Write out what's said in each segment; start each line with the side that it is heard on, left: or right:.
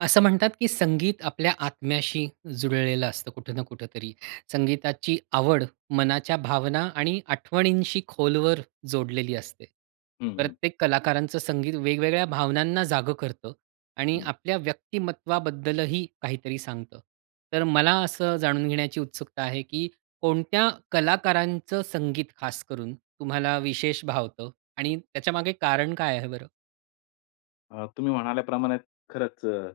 right: असं म्हणतात की संगीत आपल्या आत्म्याशी जुळलेलं असतं कुठं ना कुठेतरी. संगीताची आवड, मनाच्या भावना आणि आठवणींशी खोलवर जोडलेली असते.
left: हं, हं.
right: प्रत्येक कलाकारांचं संगीत वेगवेगळ्या भावनांना जागं करतं आणि
left: हं.
right: आपल्या व्यक्तिमत्त्वाबद्दलही काहीतरी सांगतं. तर मला असं जाणून घेण्याची उत्सुकता आहे की कोणत्या कलाकारांचं संगीत खासकरून, तुम्हाला विशेष भावतं आणि त्याच्यामागे कारण काय आहे बरं?
left: अ, तुम्ही म्हणाल्याप्रमाणे खरंच अ,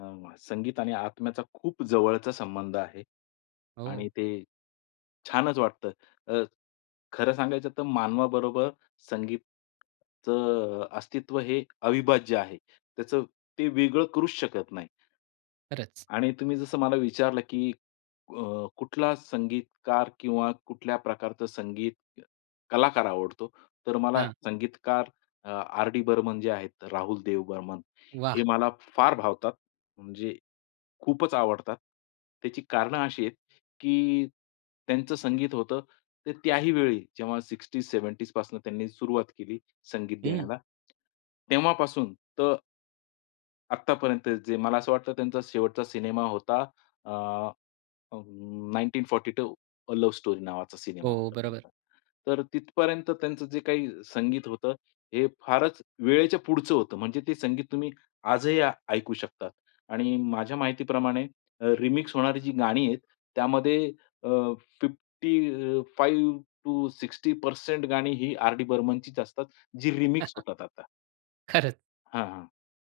left: अ, संगीत आणि आत्म्याचा खूप जवळचा संबंध आहे
right: हो.
left: आणि ते छानच वाटतं. अ, खरं सांगायचं तर मानवाबरोबर संगीतचं अ, अस्तित्व हे अविभाज्य आहे. त्याचं ते वेगळं करूच शकत नाही.
right: खरंच.
left: आणि तुम्ही जसं मला विचारलं की अ, कुठला संगीतकार किंवा कुठल्या प्रकारचं संगीत कलाकार आवडतो? तर मला
right: हां.
left: संगीतकार अ, आर. डी. बर्मन जे आहेत राहुल देव बर्मन हे
right: वाह!
left: मला फार भावतात. म्हणजे खूपच आवडतात. त्याची कारणं अशी आहेत, की त्यांचं संगीत होतं, तर त्याही वेळी जेव्हा 60s, 70s पासूनं त्यांनी सुरुवात केली संगीत
right: हं.
left: देण्याला. तेव्हापासून तर आत्तापर्यंत जे मला असं वाटतं त्यांचा शेवटचा सिनेमा होता अ, अं, 1942, अ लव्ह स्टोरी नावाचा सिनेमा
right: हो,
left: होता
right: बरोबर.
left: त्यांचा. तर तिथपर्यंत त्यांचं जे काही संगीत होतं हे फारच वेळेच्या पुढचं होतं. म्हणजे ते संगीत तुम्ही आजही ऐ ऐकू शकतात आणि माझ्या माहितीप्रमाणे अ, रिमिक्स होणारी जी गाणी आहेत त्यामध्ये अ, 55 अ, टू 60% गाणी ही आर डी बर्मनचीच असतात जी रिमिक्स होतात आता.
right: खरंच.
left: हां, हां.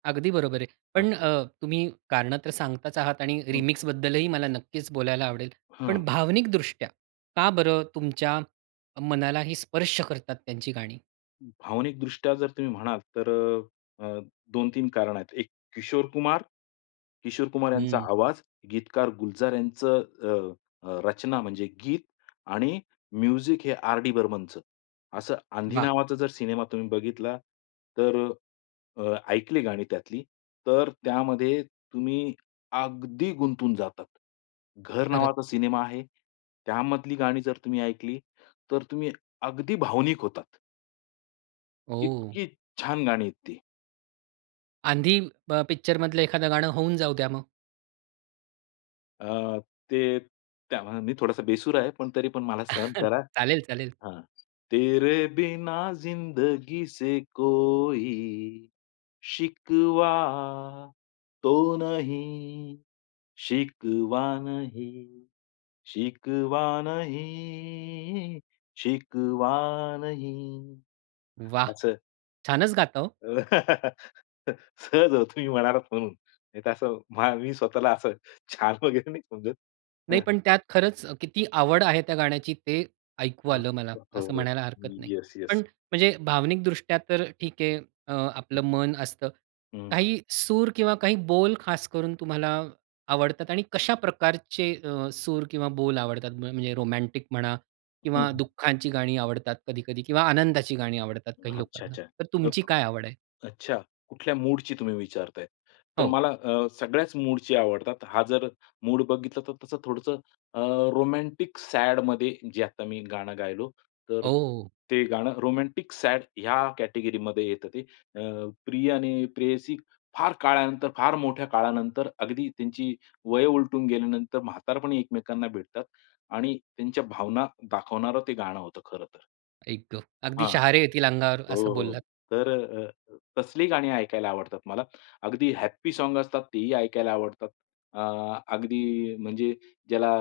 right: अगदी बरोबर आहे.
left: हां.
right: पण अ, तुम्ही कारणं तर सांगताच आहात आणि
left: हं.
right: रिमिक्सबद्दलही मला नक्कीच बोलायला आवडेल.
left: हं.
right: पण भावनिकदृष्ट्या का बरं तुमच्या मनालाही स्पर्श करतात त्यांची गाणी?
left: भावनिकदृष्ट्या जर तुम्ही म्हणाल तर अ, अ, 2-3 कारणं आहेत. एक किशोर कुमार. किशोर कुमार यांचा
right: हं.
left: आवाज. गीतकार गुलजार यांचं अ, अ, रचना म्हणजे गीत आणि म्युझिक हे आर डी बर्मनचं. असं आंधी
right: वाह!
left: नावाचा जर सिनेमा तुम्ही बघितला तर अ, अ, ऐकली गाणी त्यातली तर त्यामध्ये तुम्ही अगदी गुंतून जातात. घर
right: खरंच.
left: नावाचा सिनेमा आहे. त्यामधली गाणी जर तुम्ही ऐकली तर तुम्ही अगदी भावनिक होतात.
right: ओ.
left: इतकी छान! गाणी आहेत ती.
right: आंधी पिक्चर मधलं एखादं गाणं होऊन जाऊ द्या मग.
left: अ, ते त्यामानाने मी थोडासा बेसूर आहे. पण तरी पण मला सहन करा.
right: चालेल, चालेल.
left: हां. तेरे बिना जिंदगी से कोई शिकवा तो नहीं शिकवा नहीं शिकवा नहीं शिकवा नहीं
right: वाह!
left: असं.
right: छानच गाता हो.
left: सहज हो, तुम्ही म्हणालात म्हणून नाही, तर असं मा मी स्वतःला असं छान वगैरे नाही
right: नाही
left: समजत.
right: पण त्यात खरंच किती आवड आहे त्या गाण्याची ते ऐकू
left: हां
right: आलं मला,
left: हो.
right: असं
left: हो,
right: म्हणायला हरकत नाही. पण
left: येस-येस.
right: म्हणजे भावनिक दृष्ट्या तर ठीक आहे. अ,
left: हं.
right: आपलं मन असतं.
left: हं.
right: काही सूर किंवा काही बोल खास करून तुम्हाला आवडतात आणि कशा प्रकारचे अ, सूर किंवा बोल आवडतात? म्हणजे रोमॅटिक म्हणा
left: हं,
right: किंवा
left: हं.
right: दुःखांची गाणी आवडतात कधी-कधी किंवा आनंदाची गाणी आवडतात काही
left: अच्छा,
right: लोकांना.
left: अच्छा
right: तर तुमची
left: [unintelligible]
right: काय आवड आहे?
left: अच्छा कुठल्या मूडची तुम्ही विचारताय? तर
right: हो.
left: मला अ, सगळ्याच मूडची आवडतात. हा जर मूड बघितला तर तसं थोडंसं अ, रोमॅन्टिक सॅडमध्ये जे आता मी गाणं गायलो तर
right: ओ!
left: ते गाणं रोमॅन्टिक सॅड ह्या कॅटेगरीमध्ये येतं ते. अ, प्रिय आणि प्रेयसी फार काळानंतर, फार मोठ्या काळानंतर अगदी त्यांची वयं उलटून गेल्यानंतर म्हातारपणी एकमेकांना भेटतात आणि त्यांच्या भावना दाखवणारं ते गाणं होतं खरं तर.
right: आई गं! अगदी
left: हां.
right: शहारे येतील अंगावर
left: हो,
right: असं
left: हो
right: बोललात.
left: तर अ, तसली गाणी ऐकायला आवडतात मला. अगदी हॅप्पी सॉन्ग असतात तेही ऐकायला आवडतात. अ, अगदी म्हणजे ज्याला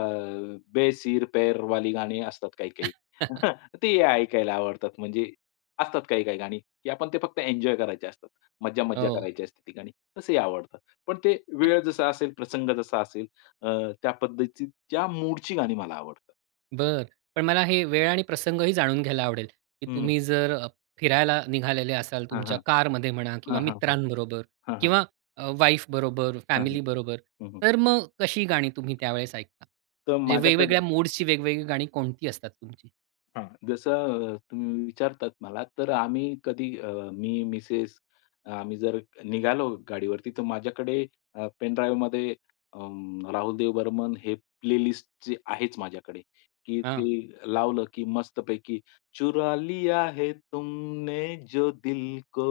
left: बे सिर पैर वाली गाणी असतात काही-काही तेही ऐकायला आवडतात. म्हणजे असतात काही-काही गाणी, की आपण ते फक्त एन्जॉय करायचे असतात. मज्जा-मज्जा
right: हो.
left: करायची असते, ती गाणी तसेही आवडतात. पण ते
right: [unintelligible]
left: वेळ जसा असेल प्रसंग जसा असेल अ, त्या पद्धतीत त्या मूडची गाणी मला आवडतात.
right: बरं, पण मला हे वेळ आणि प्रसंग ही जाणून घ्यायला आवडेल,, की
left: हं.
right: तुम्ही जर अ, फिरायला निघालेले असाल
left: हां,
right: तुमच्या
left: हां.
right: कारमध्ये म्हणा किंवा
left: हां, हां, हां.
right: मित्रांबरोबर
left: हां, हां.
right: किंवा अ, वाईफ बरोबर,
left: हां, हां.
right: फॅमिली बरोबर.
left: हं, हं.
right: तर मग कशी गाणी तुम्ही त्यावेळेस ऐकता?
left: तर
right: म्हणजे
left: माझ्याकडे
right: वेगवेगळ्या मूड्सची वेगवेगळी गाणी कोणती असतात तुमची?
left: हां, जसं अ, तुम्ही विचारतात मला तर आम्ही कधी अ, मी मिसेस अ, आम्ही जर निघालो गाडीवरती, तर माझ्याकडे अ, पेनड्राइवमध्ये अं, राहुल देव बर्मन हे प्लेलिस्ट जी आहेच माझ्याकडे की ते
right: हां.
left: लावलं, की मस्तपैकी चुरा लिया है तुमने जो दिल को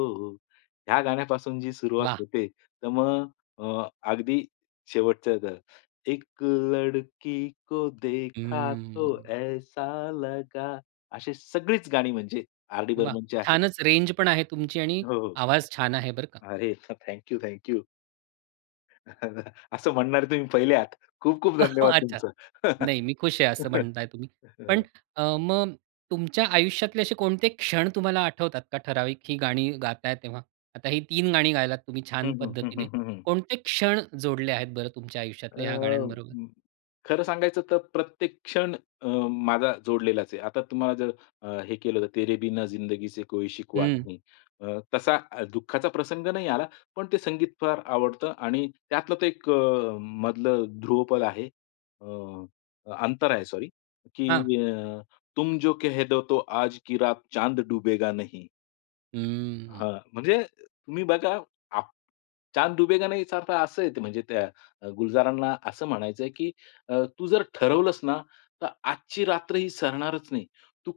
left: ह्या गाण्यापासून जी सुरुवात
right: वाह!
left: होते, तर मग अ, अगदी शेवटचं द एक लडकी को देखा तो
right: हं.
left: ऐसा लगा अशी सगळीच गाणी म्हणजे आर. डी.
right: वाह!
left: बर्मनची आहेत.
right: छानच रेंज पण आहे तुमची आणि
left: हो, हो.
right: आवाज छान आहे बरं का!
left: अरे! Thank you, thank you. असं म्हणणारे तुम्ही पहिले आहात, खूप-खूप धन्यवाद
right: अच्छा.
left: तुमचं.
right: नाही मी खुश आहे, असं म्हणत आहे तुम्ही. पण अ, मग तुमच्या आयुष्यातले असे कोणते क्षण तुम्हाला आठवतात का ठराविक ही गाणी गाताय तेव्हा? आता ही 3 गाणी गायलात तुम्ही छान
left: हं, हं. हं,
right: पद्धतीने.
left: हं, हं.
right: कोणते क्षण जोडले आहेत बरं तुमच्या आयुष्यातले ह्या
left: अ,
right: गाण्यांबरोबर?
left: खरं सांगायचं तर प्रत्येक क्षण अ, माझा जोडलेलाच आहे. आता तुम्हाला जर अ, हे केलं तर "तेरे बिना जिंदगी से कोई शिकवा
right: हं.
left: नही" अ, तसा अ, दुःखाचा प्रसंग नाही आला, पण ते संगीत फार आवडतं आणि त्यातलं तर एक अ, मधलं ध्रुवपद आहे अ, अंतरा आहे सॉरी
right: हां.
left: की अ, "तुम जो कहे दो तो आज की रात चांद डूबेगा नहीं."
right: हम्म.
left: हां, म्हणजे तुम्ही बघा आ चांद डुबेगा नाही याचा अर्थ असं आहे म्हणजे त्या, अ, गुलजारांना असं म्हणायचंय की अ, तू जर ठरवलंस ना, तर आजची रात्र ही सरणारच नाही. तू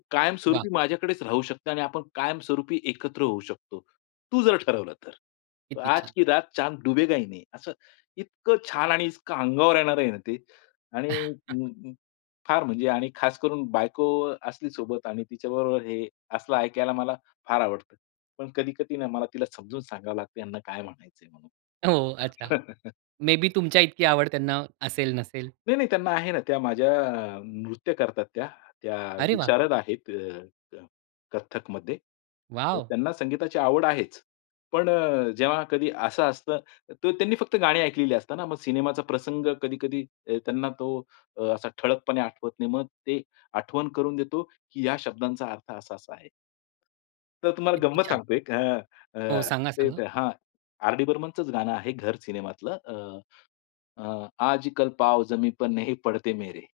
right: वाह!
left: कायमस्वरूपी माझ्याकडेच राहू शकते आणि आपण कायमस्वरूपी एकत्र होऊ शकतो. तू जर ठरवलं तर.
right: किती
left: आज
right: छान!
left: की रात चांद डुबेगा ही नाही असं इतकं छान आणि इतकं अंगावर येणार आहे ना ते आणि फार म्हणजे आणि खास करून बायको अ, असली सोबत आणि तिच्याबरोबर हे असलं ऐकायला मला फार आवडतं. पण कधी-कधी मला तिला समजून सांगावं लागते त्यांना काय म्हणायचं आहे म्हणून.
right: हो, अच्छा. मे बी तुमच्या इतकी आवड त्यांना असेल, नसेल?
left: नाही-नाही त्यांना आहे ना, त्या माझ्या अ, नृत्य करतात त्या, त्या
right: अरे वाह!
left: विशारद आहेत अ, अ, कथ्थकमध्ये. तर
right: वॉव!
left: त्यांना संगीताची आवड आहेच. पण अ, जेव्हा कधी असं असतं तर त्यांनी फक्त गाणी ऐकलेली असताना मग सिनेमाचा प्रसंग कधी-कधी अ, त्यांना तो असा अ, ठळकपणे आठवत नाही. मग ते आठवण करून देतो की या शब्दांचा अर्थ असा-असा आहे. तर तुम्हाला
right: किती
left: गंमत
right: छान!
left: सांगतोय अ,
right: हो,
left: अ,
right: सांगा-सांगा?
left: ते हां, आरडी बर्मनचं गाणं आहे. घर सिनेमातलं अ, अ, आजकल पाव जमी पर नही पडते मेरे.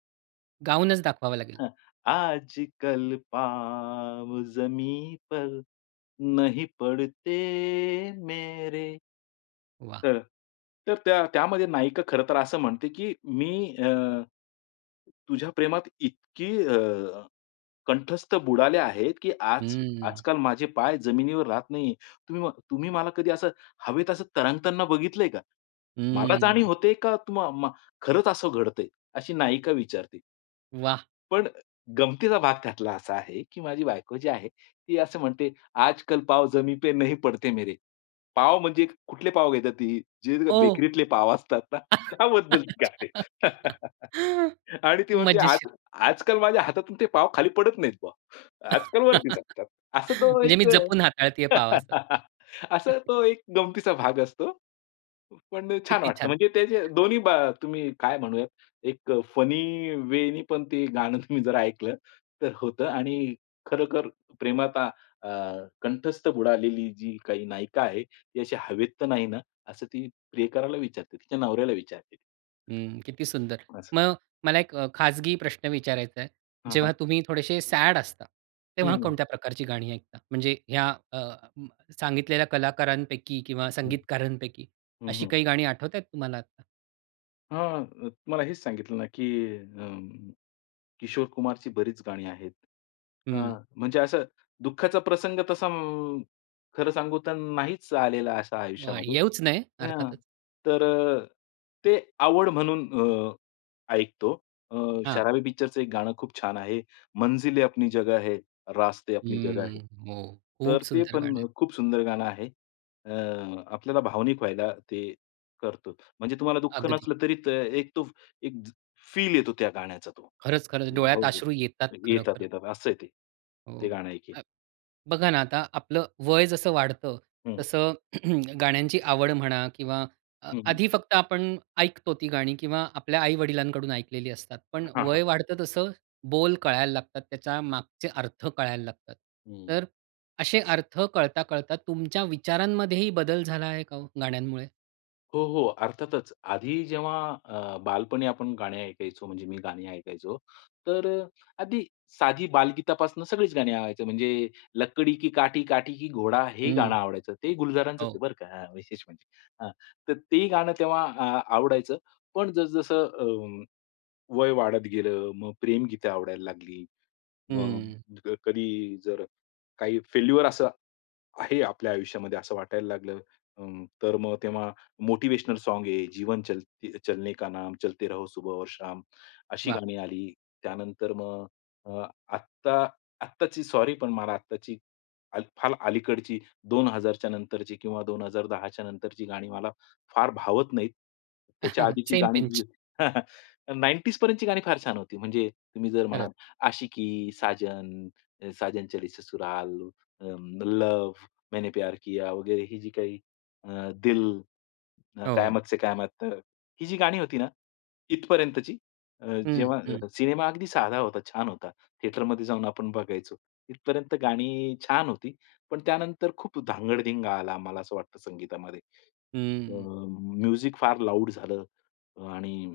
right: गाऊनच दाखवावं लागेल.
left: हां. "आजकल पाँव जमीन पर नहीं पडते मेरे."
right: वाह!
left: तर तर त्या त्यामध्ये नायिका खरंतर असं म्हणते की "मी अ, तु तुझ्या प्रेमात इतकी अ, कंठस्थ बुडाले आहे की आज
right: हम्म.
left: आजकाल माझे पाय जमिनीवर राहत नाही आहेत. तुम्ही म तुम्ही मला कधी असं हवेत असं तरंगताना बघितलंय का? मला जाणीव
right: हम्म.
left: होते का तुम्हा मा खरंच असं घडतंय?" अशी नायिका विचारते.
right: वाह!
left: पण अ, गमंतीचा भाग त्यातला असा आहे की माझी बायको जी आहे ती असं म्हणते, "आजकल पाव जमी पे नहीं पडते मेरे." पाव म्हणजे कुठले पाव घेतात ती जे ती,
right: ओह!
left: बेकरीतले पाव असतात ना त्याबद्दल गाते. आणि ती म्हणते आज
right: मजेशीर.
left: आजकाल माझ्या हातातून ते पाव खाली पडत नाहीत बुवा. आजकाल वरती चालतात. असं तो
right: म्हणजे मी
left: एक
right: जपून हाताळतीय
left: अ,
right: पाव असं.
left: असा तो एक गमंतीचा भाग असतो, प पण छान
right: किती
left: वाटतं
right: छान.
left: म्हणजे त्या दोन्ही बा तुम्ही काय म्हणूयात, एक अ, फनी वेनी पण ते गाणं तुम्ही जर ऐकलं, तर होतं आणि खरोखर प्रेमात आ अ, कंठस्थ बुडालेली जी काही नायिका आहे ती अशी हवेत तर नाही ना, असं ती प्रियकराला विचारते, तिच्या नवऱ्याला विचारते.
right: हं, किती सुंदर.
left: असं.
right: मग मला एक अ, खाजगी प्रश्न विचारायचा आहे.
left: हां, हां.
right: जेव्हा तुम्ही थोडेसे सॅड असता,
left: हं,
right: तेव्हा
left: हं.
right: कोणत्या प्रकारची गाणी ऐकता? म्हणजे ह्या अ, म सांगितलेल्या कलाकारांपैकी
left: हं,
right: किंवा
left: हं.
right: संगीतकारांपैकी
left: हं,
right: अशी
left: हं.
right: काही गाणी आठवतायत तुम्हाला आत्ता?
left: हां. तुम्हाला हेच सांगितलं ना की अ, किशोर कुमारची बरीच गाणी आहेत. अ,
right: हं.
left: म्हणजे असं दुःखाचा प्रसंग तसा खरं सांगू तर नाहीच आलेला असा,
right: वाह!
left: आयुष्यामध्ये
right: येऊच नये
left: हं.
right: अर्थातच.
left: तर ते आवड म्हणून अ, ऐकतो. अ,
right: हां.
left: शराबी पिक्चरचं एक गाणं खूप छान आहे मंजिले अपनी जगह है, रास्ते अपनी जगह है.
right: हम्म. हो. खूप
left: तर ते
right: सुंदर गाणं आहे.
left: पण खूप सुंदर गाणं आहे. अ, आपल्याला भावनिक व्हायला ते करतो. म्हणजे तुम्हाला दुःख
right: अगदी.
left: नसलं तरी त एक तो, फ एक ज फील येतो गाण्याचा तो.
right: खरंच, खरंच.
left: हो,
right: डोळ्यात
left: हो
right: अश्रू येतात,
left: येतात,
right: खरोखर!
left: येतात. असं आहे ते. ते
right: हो,
left: गाणं एक आहे.
right: अ, बघा ना, आता आपलं वय जसं वाढतं
left: हम्म
right: तसं गाण्यांची आवड म्हणा किंवा
left: हं, हं.
right: आधी फक्त आपण ऐकतो ती गाणी किंवा आपल्या आई-वडिलांकडून ऐकलेली असतात, पण
left: हां, हां.
right: वय वाढतं तसं बोल कळायला लागतात. त्याच्या मागचे अर्थ कळायला लागतात.
left: हं.
right: तर असे अर्थ कळता-कळता तुमच्या विचारांमध्येही बदल झाला आहे का हो, गाण्यांमुळे?
left: हो, हो, अर्थातच. आधी जेव्हा अ, बालपणी आपण गाणी ऐकायचो, म्हणजे मी गाणी ऐकायचो, तर आधी, साधी बालगीतापासून सगळीच गाणी आवडायचं, म्हणजे लकडी की काठी, काठी की घोडा हे गाणं
right: हम्म,
left: आवडायचं. ते गुलजारांचच
right: हो.
left: आहे बरं का अ, विशेष म्हणजे. हां, तर तेही गाणं तेव्हा अ, आवडायचं. पण जसं जसं अ, वय वाढत गेलं, मग प्रेमगीत आवडायला लागली.
right: हम्म.
left: मग कधी जर काही फेल्युअर असं आहे आपल्या आयुष्यामध्ये असं वाटायला लागलं अ, तर मग तेव्हा मोटिवेशनल सॉन्ग आहे जीवन चलते चलने का नाम, चलते रहो सुबह और शाम. अशी
right: वाह!
left: गाणी आली. त्यानंतर मग आत्ता आत्ताची, सॉरी पण मला आत्ताची फार अलीकडची 2000 नंतरची किंवा 2010च्या नंतरची गाणी मला फार भावत नाहीत. त्याच्या आधीची
right: सेम
left: गाणी जी
right: पिंच.
left: आहेत, 90s पर्यंतची गाणी फार छान होती म्हणजे तुम्ही जर
right: खरंच.
left: म्हणाल आशिकी, साजन, साजन चली ससुराल, लव्ह, मैंने प्यार किया, वगैरे ही जी काही अ, दिल,
right: हो.
left: कयामत से कयामत तक, ही जी गाणी होती ना, इथपर्यंतची,
right: हं, हं.
left: जेव्हा सिनेमा अगदी साधा होता, छान होता, थिएटर मध्ये जाऊन आपण बघायचो, इथपर्यंत गाणी छान होती, पण त्यानंतर खूप धांगडधिंगा आला, आम्हाला असं वाटतं संगीतामध्ये अ,
right: हम्म.
left: म्युझीक फार लाउड झालं आणि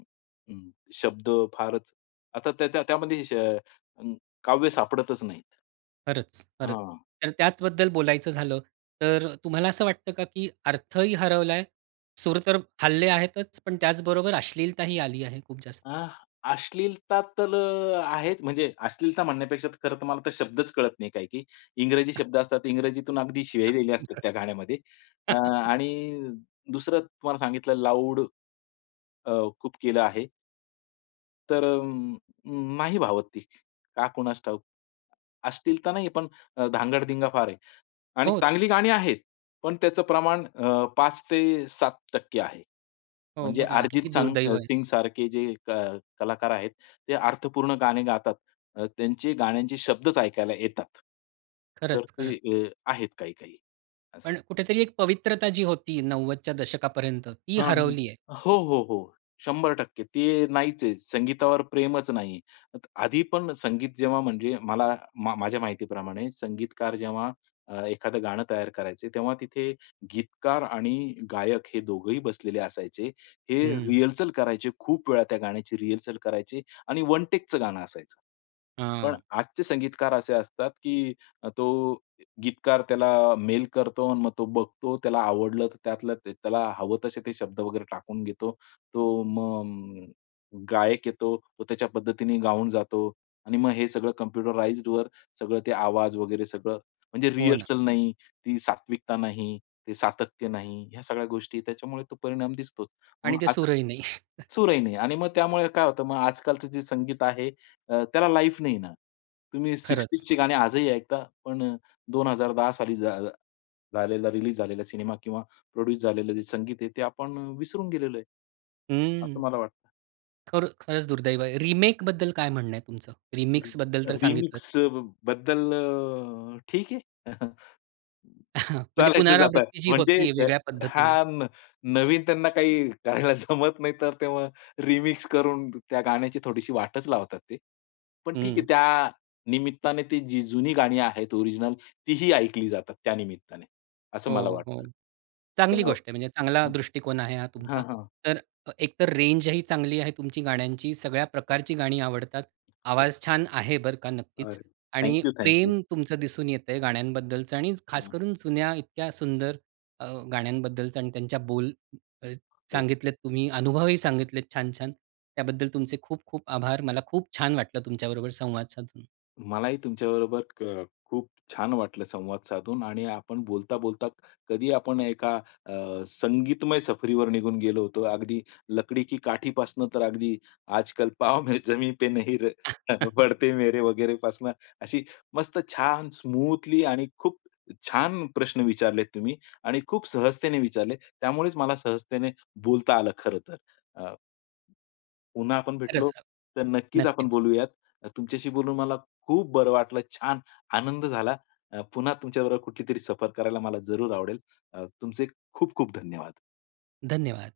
left: शब्द फारच आता त्याच्या त्यामध्ये अ, काव्य सापडतच नाहीत.
right: खरंच, खरंच.
left: हां.
right: तर त्याच बद्दल बोलायचं झालं. तर तुम्हाला असं वाटतं का, की अर्थ ही हरवलाय. सूर तर हलले आहेतच पण त्याचबरोबर अश्लीलता ही आली आहे खूप जास्त?
left: अ, अश्लीलता तर आहेत. म्हणजे अश्लीलता म्हणण्यापेक्षा, खरं तर मला तर शब्दच कळत नाही काही की, इंग्रजी शब्द असतात इंग्रजीतून अगदी शिव्या दिल्या असतात
right: [unintelligible]
left: त्या गाण्यामध्ये. अ, आणि दुसरं तुम्हाला सांगितलं लाउड, अ, खूप केलं आहे. तर अ, अ, नाही भावत ती, का कुणास ठाऊक. अश्लील तर नाही, पण धांगडधिंगा फार आहे आणि
right: हो.
left: चांगली गाणी आहेत, पण त्याचं प्रमाण अ, 5-7% आहे.
right: हो,
left: म्हणजे
right: बघा ना,
left: अर्जित
right: किती
left: संग
right: दुर्दैव आहे.
left: सिंग सारखे जे क कलाकार आहेत, ते अर्थपूर्ण गाणे गातात. अ, त्यांचे गाण्यांचे शब्दच ऐकायला येतात. तर
right: खरंच,
left: ते
right: खरंच.
left: अ, आहेत काही-काही
right: पण
left: असे.
right: कुठेतरी एक पवित्रता जी होती 90च्या दशकापर्यंत ती
left: हां, हां.
right: हरवली आहे.
left: हो, हो, हो. 100% ते नाहीच आहे, संगीतावर प्रेमच नाही. आधी पण संगीत जेव्हा म्हणजे मला मा माझ्या माहितीप्रमाणे संगीतकार जेव्हा अ, एखादं गाणं तयार करायचे, तेव्हा तिथे गीतकार आणि गायक हे दोघंही बसलेले असायचे, हे
right: हं.
left: रिहर्सल करायचे खूप वेळा त्या गाण्याची रिहर्सल करायचे आणि वन टेकचं गाणं असायचं. पण
right: हां.
left: आजचे संगीतकार असे असतात, की तो गीतकार त्याला मेल करतो आणि मग तो बघतो, त्याला आवडलं तर त्यातलं ते त्याला हवं तसे ते शब्द वगैरे टाकून घेतो. तो मग गायक येतो. तो त्याच्या पद्धतीने गाऊन जातो आणि मग हे सगळं कम्प्युटराईज्डवर सगळं ते आवाज वगैरे सगळं म्हणजे
right: हो ना.
left: रिहर्सल नाही, ती सात्विकता नाही, ते सातत्य नाही. ह्या सगळ्या गोष्टी त्याच्यामुळे तो परिणाम दिसतोच.
right: आणि
left: म्हणून
right: ते
left: आता
right: सुरही नाही.
left: सूरही नाही आणि मग त्यामुळे काय होतं मग आजकालचं जे संगीत आहे अ, त्याला लाईफ नाही ना. तुम्ही
right: खरंच.
left: 60sची गाणी आजही ऐकता पण 2010 साली झा झालेला, रिलीज झालेला सिनेमा किंवा प्रोड्यूस झालेलं जे संगीत आहे, ते आपण विसरून गेलेलो आहे.
right: हम्म.
left: असं मला वाटतं.
right: खर खरंच दुर्दैव आहे. रिमेकबद्दल काय म्हणणं आहे तुमचं?
left: [unintelligible]
right: रिमिक्सबद्दल तर सांगितलंच.
left: रिमिक्स अ, बद्दल अ, ठीक आहे.
right: म्हणजे
left: चालायचंच आता,
right: पुनरावृत्ती जी
left: म्हणजे
right: होती आहे वेगळ्या
left: हा
right: पद्धतीने.
left: नवीन त्यांना काही करायला जमत नाहीतर, तेव्हा रिमिक्स करून त्या गाण्याची थोडीशी वाटच लावतात ते. पण ठीक आहे,
right: हं.
left: त्या निमित्ताने, ती जी जुनी गाणी आहेत ओरिजिनल तीही ऐकली जातात, त्या निमित्ताने, असं मला
right: हो, हो,
left: वाटतं.
right: चांगली
left: [unintelligible]
right: गोष्ट आहे. म्हणजे चांगला
left: हं.
right: दृष्टिकोन आहे हा तुमचा.
left: हां, हां.
right: तर अ, एकतर रेंजही चांगली आहे तुमची गाण्यांची. सगळ्या प्रकारची गाणी आवडतात.
left: हो.
right: आवाज छान आहे बरं का नक्कीच
left: [unintelligible] थँक
right: आणि
left: यू, थँक यू.
right: प्रेम तुमचं दिसून येतंय गाण्यांबद्दलचं आणि
left: हं.
right: खासकरून जुन्या इतक्या सुंदर अ, गाण्यांबद्दलचं आणि त्यांच्या बोल अ,
left: हो.
right: सांगितलेत तुम्ही, अनुभवही सांगितलेत छान-छान. त्याबद्दल तुमचे खूप-खूप आभार. मला खूप छान वाटलं तुमच्याबरोबर संवाद साधून.
left: मलाही तुमच्याबरोबर क खूप छान वाटलं संवाद साधून आणि आपण बोलता-बोलता कधी आपण एका अ, संगीतमय सफरीवर निघून गेलो होतो. अगदी लकडी की काठी पासनं तर अगदी आजकाल पाव में जमी पे नही र बढते मेरे वगैरे पासनं, अशी मस्त छान स्मूथली आणि खूप छान प्रश्न विचारलेत तुम्ही आणि खूप सहजतेने विचारले, त्यामुळेच मला सहजतेने बोलता आलं खरंतर. अ, पुन्हा आपण भेटलो,
right: खरंच हां.
left: तर नक्कीच आपण
right: नक्कीच.
left: बोलूयात. तुमच्याशी बोलून मला खूप बरं वाटलं छान आनंद झाला अ, पुन्हा तुमच्या बरोबर कुठलीतरी सफर करायला मला जरूर आवडेल. अ, तुमचे खूप-खूप धन्यवाद.
right: धन्यवाद.